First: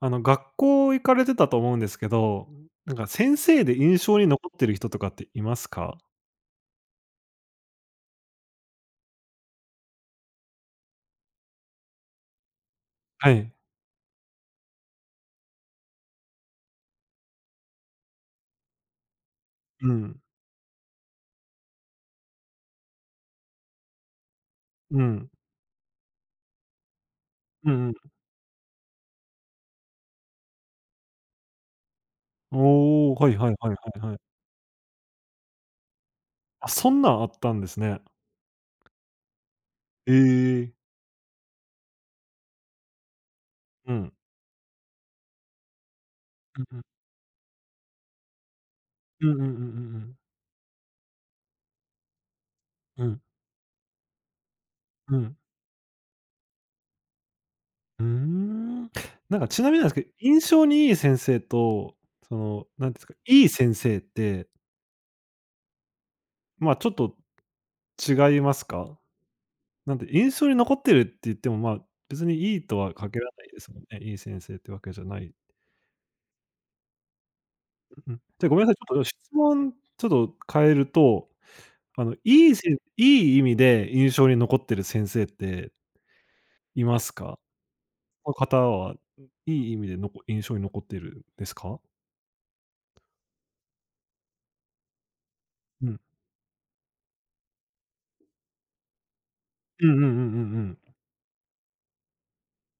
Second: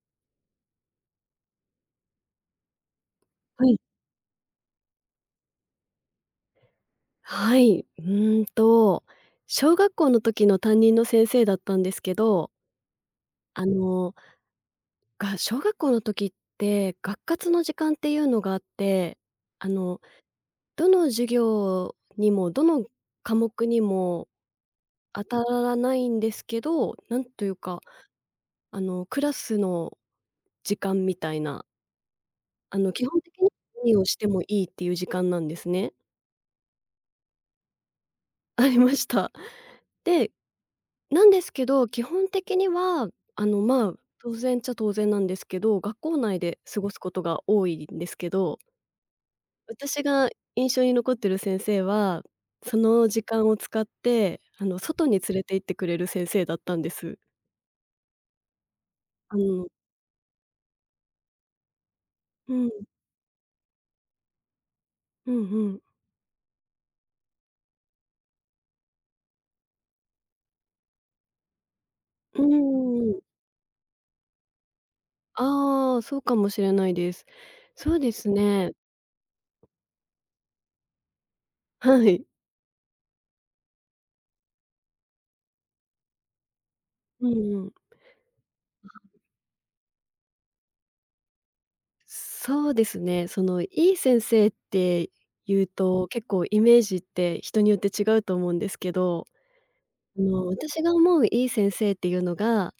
学校行かれてたと思うんですけど、なんか先生はでい。印象に残ってる人とかっていますか？はい。小学校の時の担任の先生だったんですけど、はい。あの、が小学校の時って学活の時間っていうのがあって、あうの、ん。どの授業にもどの科目にもう当ん。たらないんですけど、なんといううか、んうん。クラスの時間みたいな、基おお、本はい的にはいはいは何いをはしい。てもいいっていう時間なんですね。あ、そんなんあったんですね。ありました。えで、え。なんですけど、基本的には、あの、まうあ、ん。当然っちゃ当然なんですけど、学校内でうんう過ごすん。ことが多いんですけど、うんうんうんうんう私ん。が印象に残ってる先生は、そうのん。時間を使って、外うに連ん。れて行ってくれる先生だったんです。ーん。あなんかちのなみになんですけど、印象にいい先生と、そうの、ん、なんていうんですか、いい先生って、うんうん。まあ、ちょっと違いますか？なんで、印象に残ってるって言っても、まあ、別にういいとはー限ん。らないですもんね。いい先生ってわけじゃない。ああ、そうかもしれないです。そうでうん。すじゃ、ごめんね。なさい、ちょっと質問ちょっと変えると、はい。いい意味で印象に残ってる先生っていますうか？んうん。の方は、いい意味での印象に残ってるですか？そうですね。その、いい先生って言ううん。と、結構イメージって人によって違うと思うんですけど、うんうんうんうんう私がん。思ういい先生っていうのが、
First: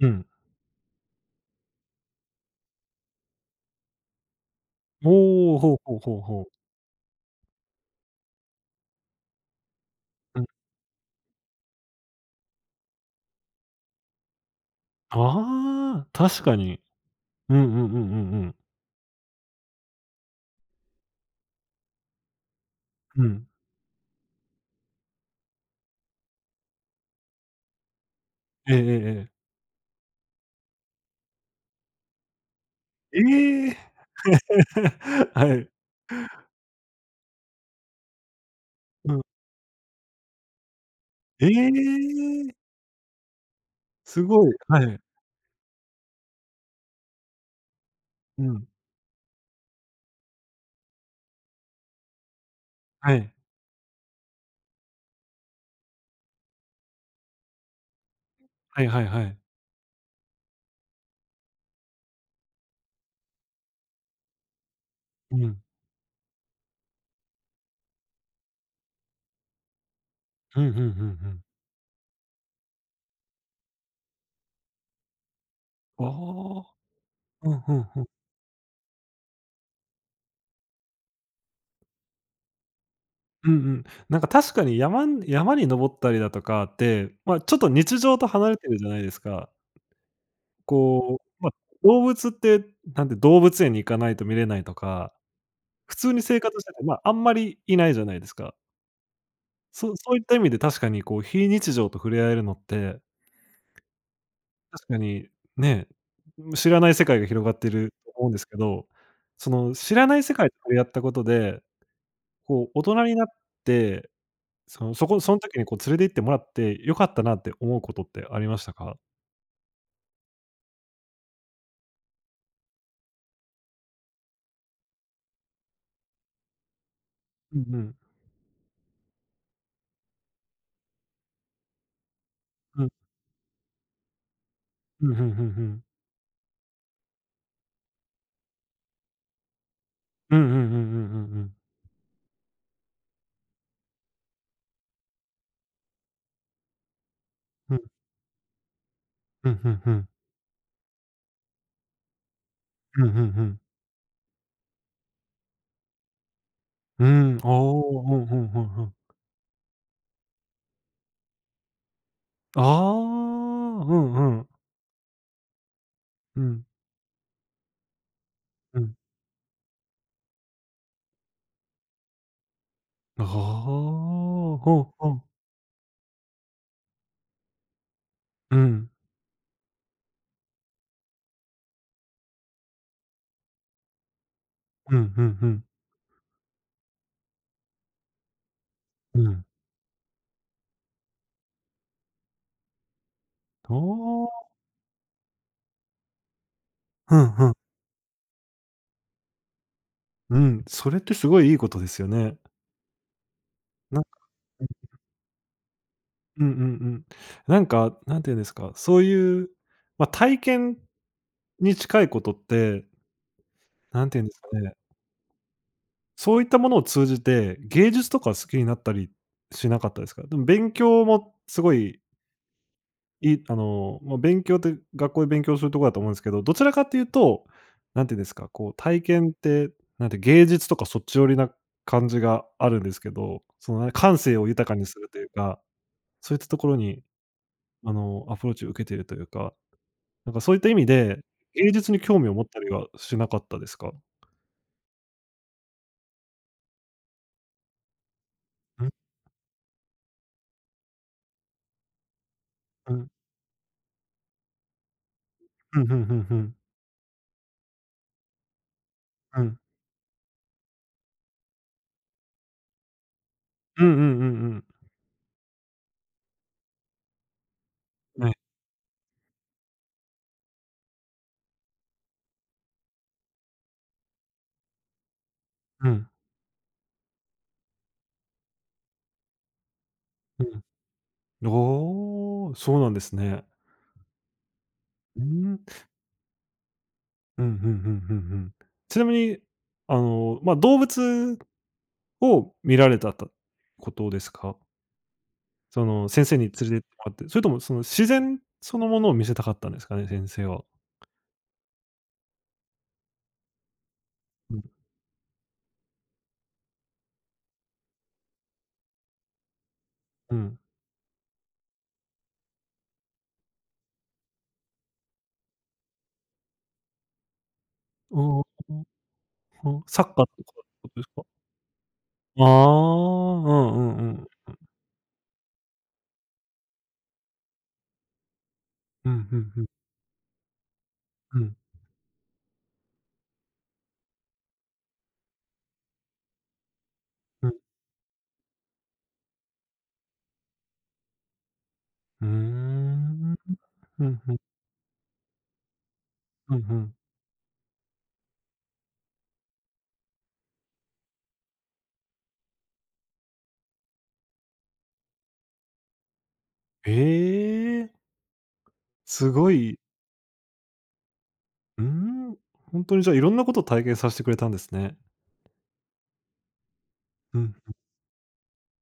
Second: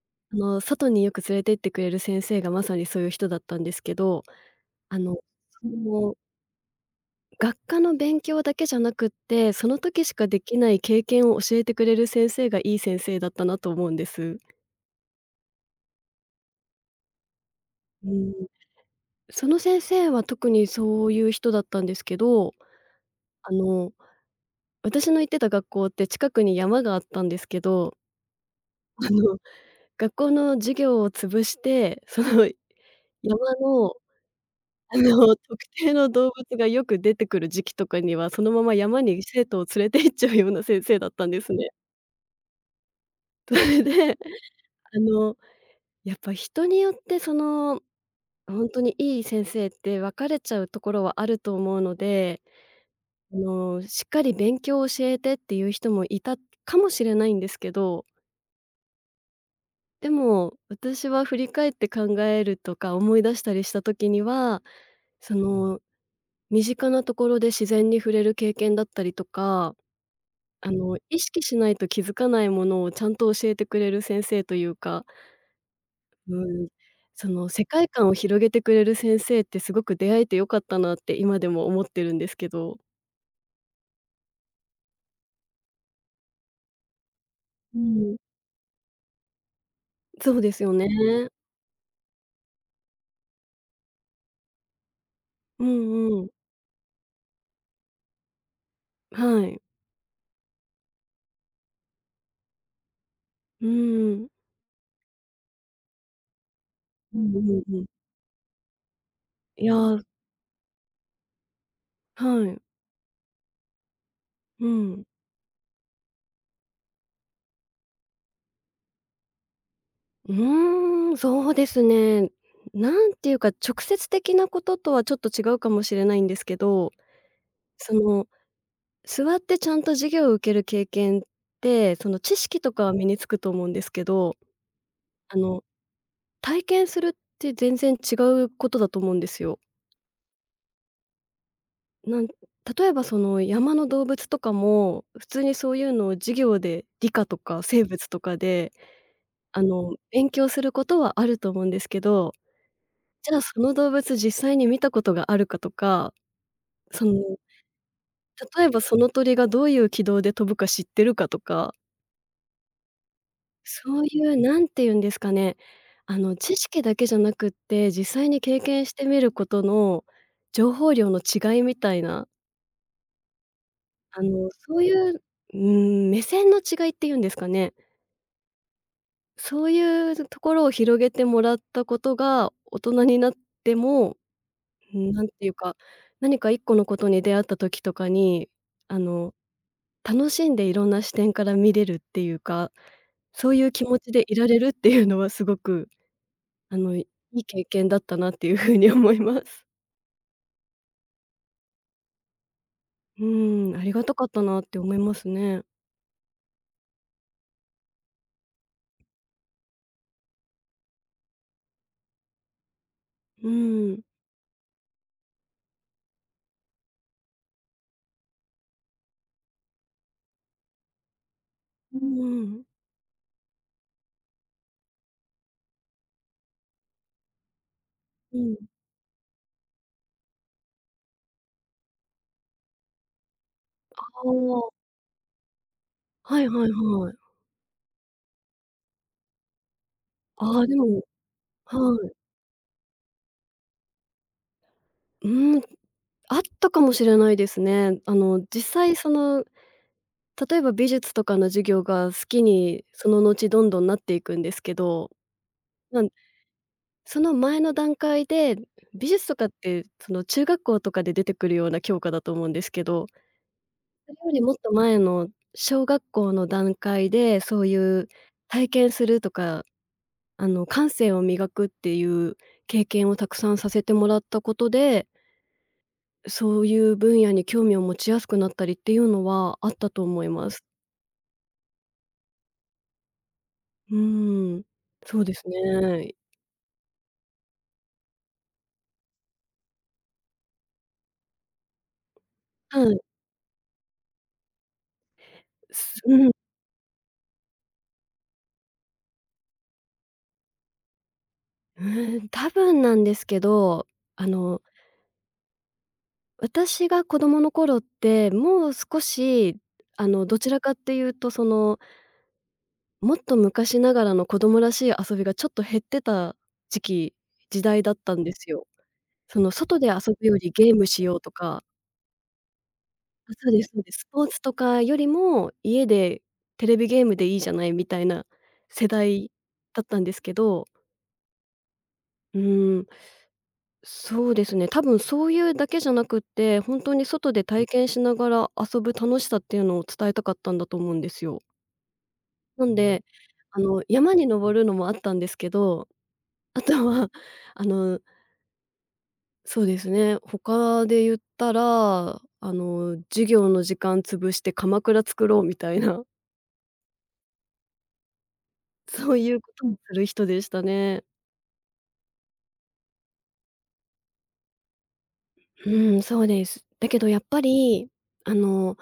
うん。外によく連れてってくれる先生がまさにそういう人だったんですけど、あの、おお、そほうほうの、ほうほう。学科の勉強だけじゃなくって、その時しかでうん。きない経験を教えてくれる先生がいい先生だったなと思うんです。ああ、確かに。うんうんううんうんん。うん。その先生は特にそういう人だったんですけど、うん。あの私の行ってた学校って近くに山があったんですけど、ええええ あえの、え。学校の授業を潰して、そのえ山え！の、の、は特い。定の動物がよく出てくる時期とかには、そのまま山うん。に生徒を連れて行っちゃうような先生だったんでえすね。え！それで、すごい。はあい。の、やっぱ人によってその、うほん。んとにいい先生って分かれちゃうところはあると思うので、はい。しっかり勉強を教えてっていう人もいたかもしれないんですけど、はいはいはい。でも、私は振り返って考えるとか思い出したりした時には、そうん。の、身近なところで自然に触れる経験だったりとか、ふんふんふん意ふん。識しないと気づかないものをちゃんと教えてくれる先生というか、あうん、あ。その、うん世ふん界ふん。観を広げてくれる先生ってすごく出会えてよかったなって今でも思ってるんですけど。うんうん。なんか確かに山に登ったりだとかって、ま、ちょっとう日ん、常と離れてるじゃないですか。そうですよね。こう、ま、動物って、なんで、動物園に行かないと見れないとか、う普通んうにん。生活してて、ま、あんまりいないじゃないですか。はい。そういった意味で確かにこう、非日常と触れ合えるのってうんうん。確かに、ね、知らない世う界がん広がってうん。ると思うんですけど、そいのや、知はらない世界と触れ合ったことで、い。こう大人になって、うそのん。そこそん時にこう連れて行ってもらって良かったなって思うことってありましたか？うーん、そうですね。なんていうか、直接的なこととはちょっと違うかもしれないんですけど、うんうそん。の、座ってちゃんと授業を受ける経験って、その知識とうかん。は身につくと思うんですけど、うん、ふんあふんふの、ん。体験するって全然違うことだと思うんですよ。うんうんうんうんうんうん。なん例えばその山の動物とかも、普通にそういうのを授業で理科とかうん。生物とかで、うん、ふんふん。勉強することはあると思うんですけど、うん、ふんじゃふあ、そん。の動物実際に見たことがあるかとか、そうの、ん、ああ、うん、うんう例えんばうん。その鳥がどういう軌道で飛ぶか知ってるかとか、ああ、うそうんいううん。何て言うんですかね、う知ん。識だけじゃなくって、実際に経う験しん。てみることの情報量の違いみたいな、ああ、そほうういほう、うう。ー目線の違いっていうんですかね、うん。そういうところを広げてもらったことが、大人になっても、うん、んなんてういうん。か、何か1個のことに出会った時とかに、あうのん。楽しんでいろんな視点から見れるっていうか、そういうお気持ちでー、いられるっていうのはすごく、いうんいうん。経験だったなっていう風に思います。うん、それってすごいいいことですよね。うーん、ありながんたか、かったなって思いますね。うん、うんうんうんなんか、なんて言うんですか、そういう、まあ、体験に近いことって、うーん。なんて言うんですかね、そういったものを通じて、芸術とか好きになったりしなかったですか？でも勉強もすごういんうん。いあの、まあ、勉強って学校で勉強するとこだと思うんですけど、どちらかっていうと、なんて言うんですか、こう体験って、なんて芸術とかそっち寄りな感じがあるんですけど、その、なんか感性を豊かあにするというか、そあ、ういっはたいとはこいろに、はい。アプローチを受けているというか、なんかそうあいっあ、たで意味もで、芸術はに興味い。を持ったりはしなかったですか？うーん、あったかもしれないですね。実うん、際その、例えば美術とかの授業が好きにうそん。の後どんどんなっていくんですけど、うんうんうまんうん。その前の段階で、美術とうかっん。て、その、中学校とかで出てくるような教科だと思うんですけど、うんうんうんそれうよりもっん。と前の小学校の段階で、そういうはい。体験するとか、感性を磨くっていう経験をたくさんさせてもらったことで、うん、そういう分野に興味を持ちやすくなったりっていうのはあったと思いうます。ん。おお、そうなんですね。うーん、そううですん。ね。うん、うんうんうんうん。ちなみに、まあ、動物を見はられい、たとことですか？そすの、う先ん。生に連れてってもらって、それともその自然そのものを見せたかったんですかね？先生は。うーん、多分なんですけど、あうのん、私が子供の頃って、もう少し、うどちらん。かっていうと、その、もっと昔ながらの子供らしい遊びがちょっと減ってた時期時代だったんですあよ。その、あ、あ外あ、でサッカ遊ーとぶかっよてりゲームことでしすようか？とかああ、うあ、んそううですそうでんす。うスポん。ーツとかよりも、家でテレビゲームでいいじゃないみたいな世うん、う代んうん。だったんですけど、うん、うーん。そうですね、多分そういうだけじゃなくって、本当に外でうん。体験しながら遊ぶ楽しさっていうのを伝えたかったんだと思うんですよ。うーなのんで、ん。う山んにうん、登るのもあったんですけど、うんうあとん。は、あの、そうですね、他で言ったら、授業の時間潰して鎌倉作ろうみたいな、ええ、そうすいうごことをい、する人でしたね。うーん、ほんとにじゃあ、いろんなことを体験さしてくれたんですね。うん、そうです。だけどやっうぱん、り、あの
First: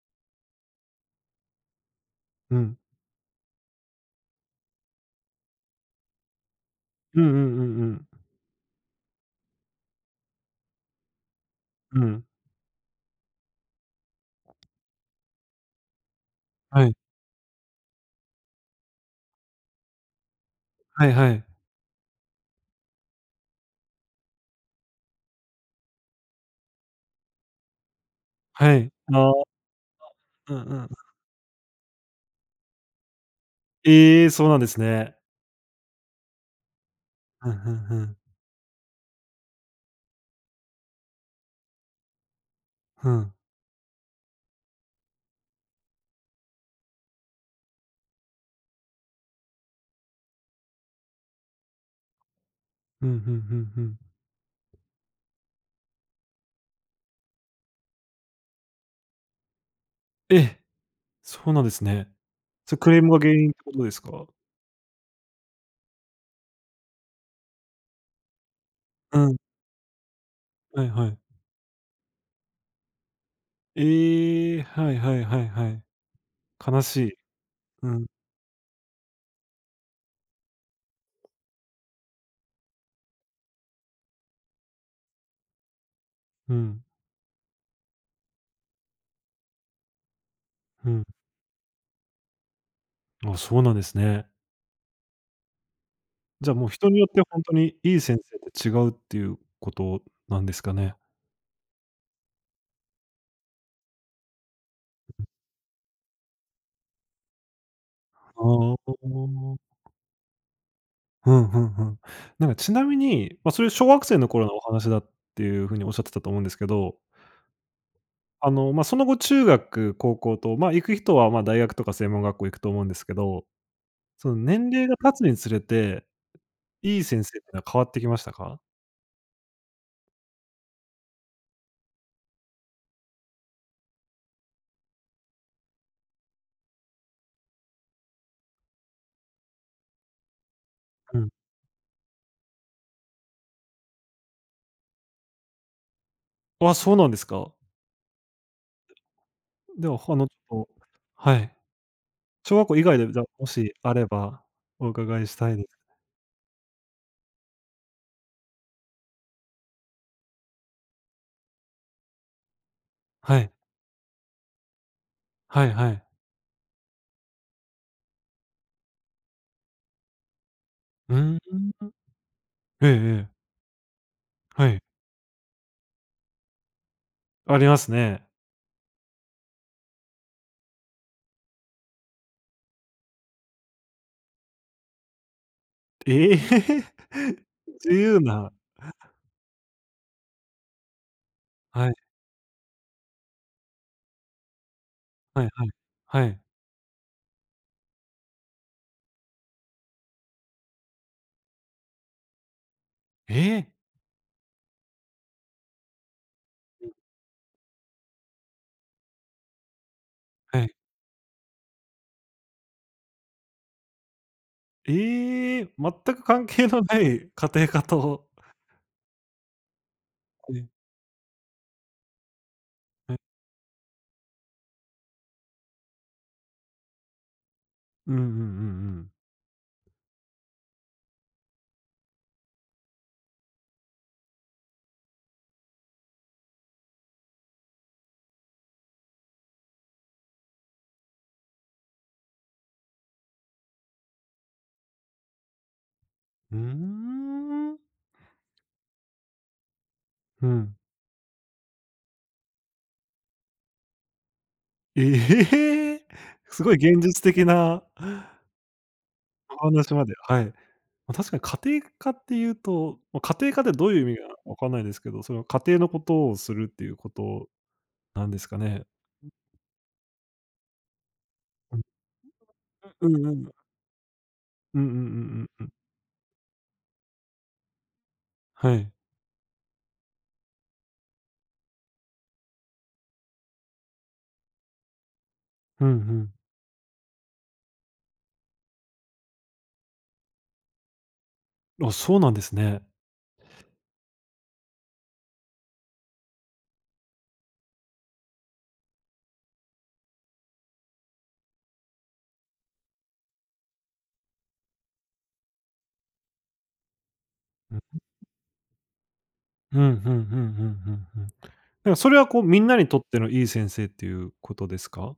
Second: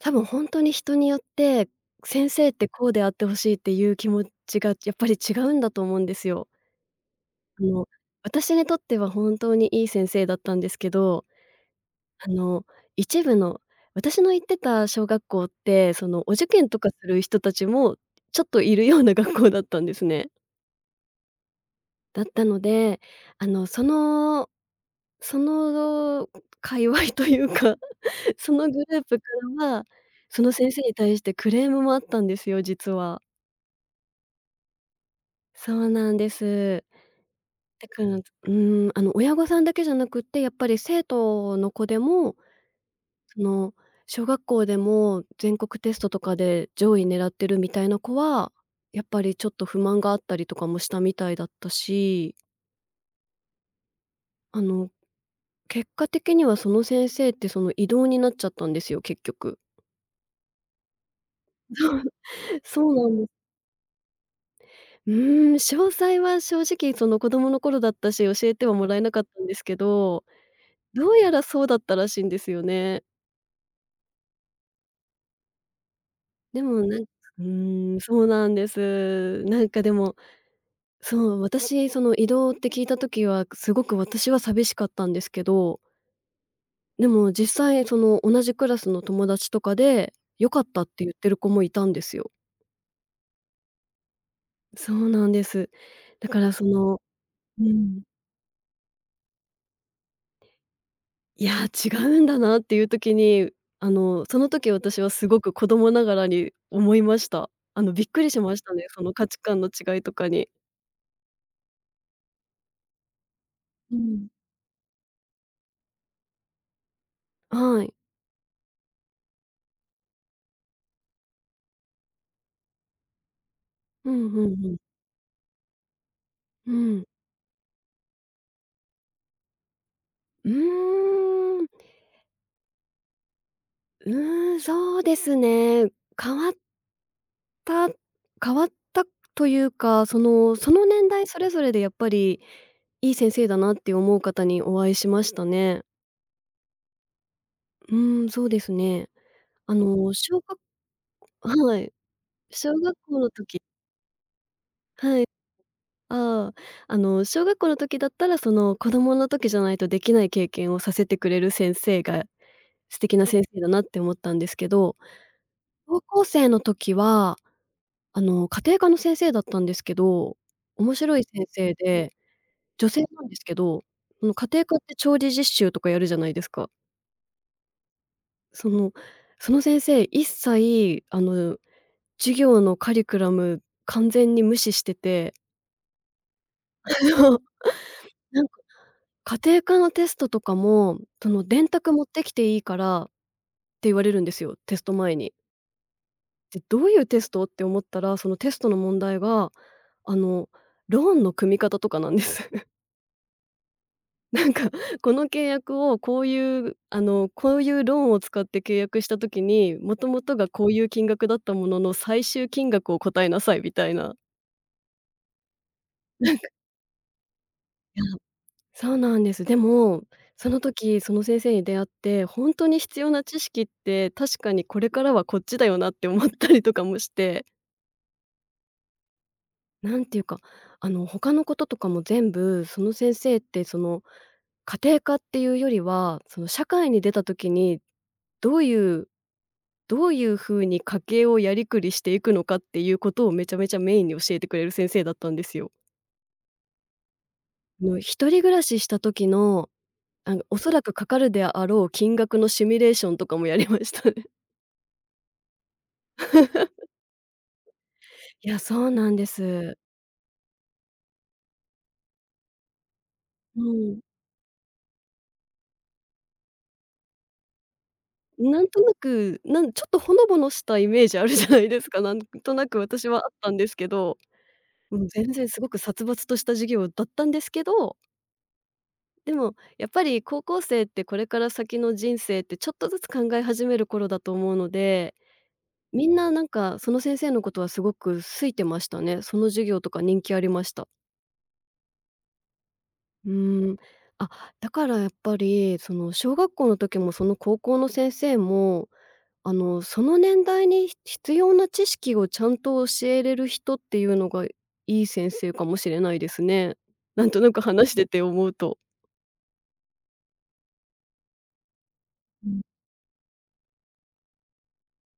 多分ほんとに人によって、先生っうてん。こうであってほしいっていう気持ちがやっぱり違うんだと思うんですよ。うんうんうんあうの、ん。私にとっては本当にいい先生だったんですけど、うん。あの、一部の私の行ってた小学校って、そのお受験とはかい。する人たちもちょっといるような学校だったんですね。はいはい。だったので、あの、そのその界隈というか、そのはグい。ループかああ、らは、そのうん先う生ん。に対してクレームもあったんですよ、実は。ええ、そうなんですね。そうなんです。ふんふんだふかうら、ん。ん。うーん、親御さんだけじゃなくって、やっぱり生徒の子でも、ふん。その、小学校でも全国テストとかで上位狙ってるみたいな子は、やっぱりちょっと不満があったりとかもしたみたいだったし、うんうんうんうんうんうんうんんあの、結果的にはその先生ってその異動になっちゃったんですよ、結局。え、そうなんですね。それそクうレーなムんがです。原因ってことですか？うーん、詳細は正直その子供の頃だったし、教えてはもらえなうかっん、たんですけど、はいはどい。うやらそうだったらしいんですよね。ええ、はいはいはいはい。でも、悲しなんうい。うーん、ん、そうなんです。なんかでも、そう、私、その移動って聞いた時は、すごく私は寂しかったんですけど、うん、でも実際その同じクラスの友達とかで、良かったっうん。て言ってる子もいたんですよ。あ、そうなんですね。そうなんです。だかじらゃあそもう人にのよってほんとうにいいん、先生って違うっていうことなんですかね？いや、違うんだなっていう時に、その時私はすごく子供ながらに思いました。びっくりしましたあね、あ。その価値観の違いとかに。うん、うんうん。なんかちなみに、まあ、それ小う学生ん。の頃のお話だっていう風におっしゃってたと思うんですけど、はい。まあ、その後中学、高校と、まあ、行く人は、まあ、大学とか専門学校行くと思うんですけど、うんそのうんう年ん。齢が経つにつれて、ういいん。先生ってのは変わってきましたか？うーうーん、そうですね。変わった変わったというか、そのその年う代ん。それぞれでやっぱり、いい先生だなって思う方にお会いしましたね。あ、そうなんですか。うーん、そうですね。あでは、の、ち小学、ょっとはい。はい、小学小校以学外で、じ校ゃあ、のも時、しあればおは伺い、いしたいです。ああ、小学校の時だったら、その子供の時じゃないとできない経験をさせてくれる先生が、素敵なは先い。生だなって思ったんですけど、はいは高い。校生の時は家庭科の先生だったんですけど、面う白いー先生ん。で、え女え性なんええ。ですけど、その家庭は科っい。て調理実習とかやるじゃないですか。ありますね。そのその先生、一切授業のカリキュラム完全に無視してて、ええ！そ う、自由なんなか家庭科のテストとかも、その「電は卓い、持ってきていいから」って言われるんですよ、テスト前に。はいはい。はい。で、どういうテストって思ったら、そのテストの問題が、あの、ローンの組み方とかなんです。ええ！なんか、この契約をこういう、うん。あの、こういうローンを使って契約した時に、もともとがはい。ええこはういいう金額だったものの、最終金額を答えなさいみたいな。ええ全く関係のない 家庭科いや。と、そうなんです。でも、そはのい時、その先生に出会って、本当に必要はない。知識って、確かにこれからはこっちだよなって思ったりとかもして。うんうんうんうん。なんていうか、他のこととかも全部、その先生って、その、家庭科っていうよりは、その、社会に出た時に、どういうどういう風に家計をやりくりしていくのかっていうことをめちゃめちゃメインに教えてくれる先生だったんですよ。うーん。一人暮らしした時の、うおそん。らくかかるであろう金額のシミュレーションとかもやりましたね。ええ！すごい現実的な いや、そうなんでおす。話まで、はい。ま、確かに家庭科っていうと、ま、家庭う科ってどうん。いう意味がわかんないですけど、それは家庭のことをするっていうことなんですかなんとね？なく、ちょっとほのぼのしたイメージあるじゃないうでん。すか、なんとなく私うはんあっうたん。んですけど、うんうんううんん、全う然んすうごん。く殺伐とした授業だったんですけど、はい。でもやっぱり高校生ってこれから先の人生ってちょっとずつ考え始める頃だと思うので、うんうみんなん。なんかその先生のことはすごく好いてましたね。その授業とか人気ありました。あ、そうなんですね。うーん。あ、だからやっぱりその小学校の時もその高校の先生もその年代に必要な知識をちゃんと教えれる人っていうのが、いい先生かもしれないですね。なんとなく話して て思うと。うん、うんうんうんうんうん。だからそれはこう、うみん。んなにとってのいい先生っていうことですか？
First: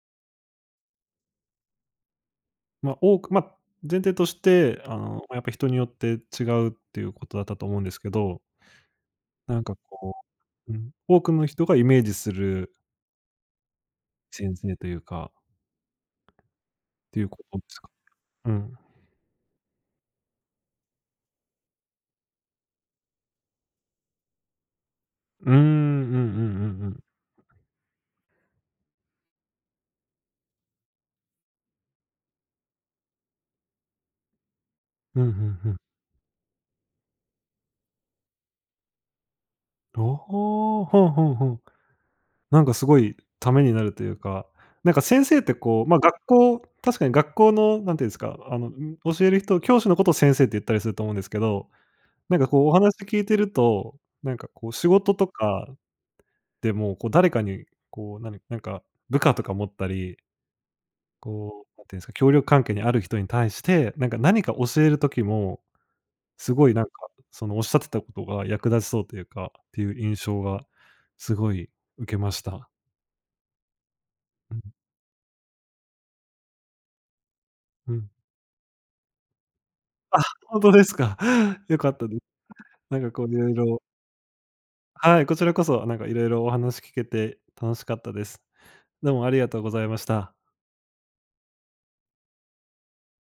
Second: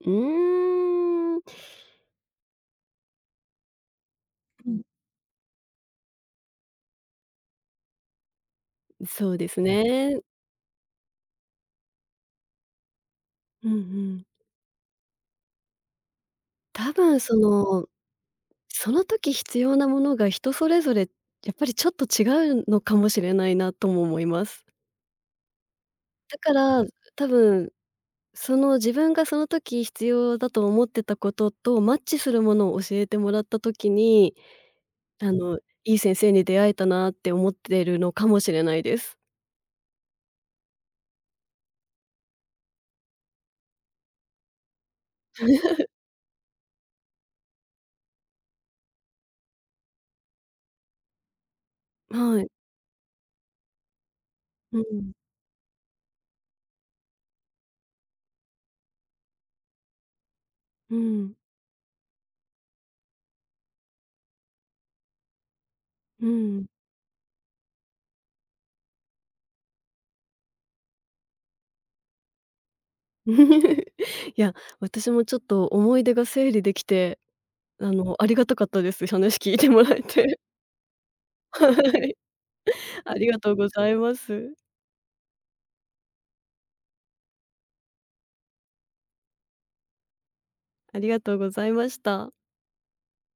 うーん。まあ、多くまあ、前提としうん。て、まやっぱ人によって違うっていうことだったと思うんですけど、そうですなんかこね。う、うん、多くの人がイメージするうんうん。先生というか、っ多分ていうそことですの、か？うん。その時必要なものが人それぞれ、やっぱりちょっと違うのかもしれないなとも思います。うーん、うんうんうんだから、うん。多分その自分がその時必要だと思ってたこととマッチするものを教えてもらった時に、うん、うあの、んうん。いい先生に出会えたなって思ってるのかもしれないです。おおほんほんほん。なんかすごいためになるというか、なんか先生ってこう、まあ、学校確かに学校のなんていうんですか、教える人教師のことを先生って言ったりすると思うんですけど、なはんい。かこうお話聞いてると、なんかこうう仕ん。事とかでも、こう誰かにこう、なになんか部下とか持ったり、うん。こう、なんていうんですか、協力関係にある人に対して、なんか何か教える時も、うすん。ごいなんか、そのおっしゃってたことが役立ちそうというか、っていう印象がすごい受けました。いや、うん、私もちょっと思い出が整理できて、うん。ありがたかったです。話聞いてもらえて。本当ですか？は良かったい。です。なんかあこりういがろというごろざいます。はい、こちらこそ、なんかいろいろお話聞けて楽しかったです。どうもありがとうございました。ありがとうございました。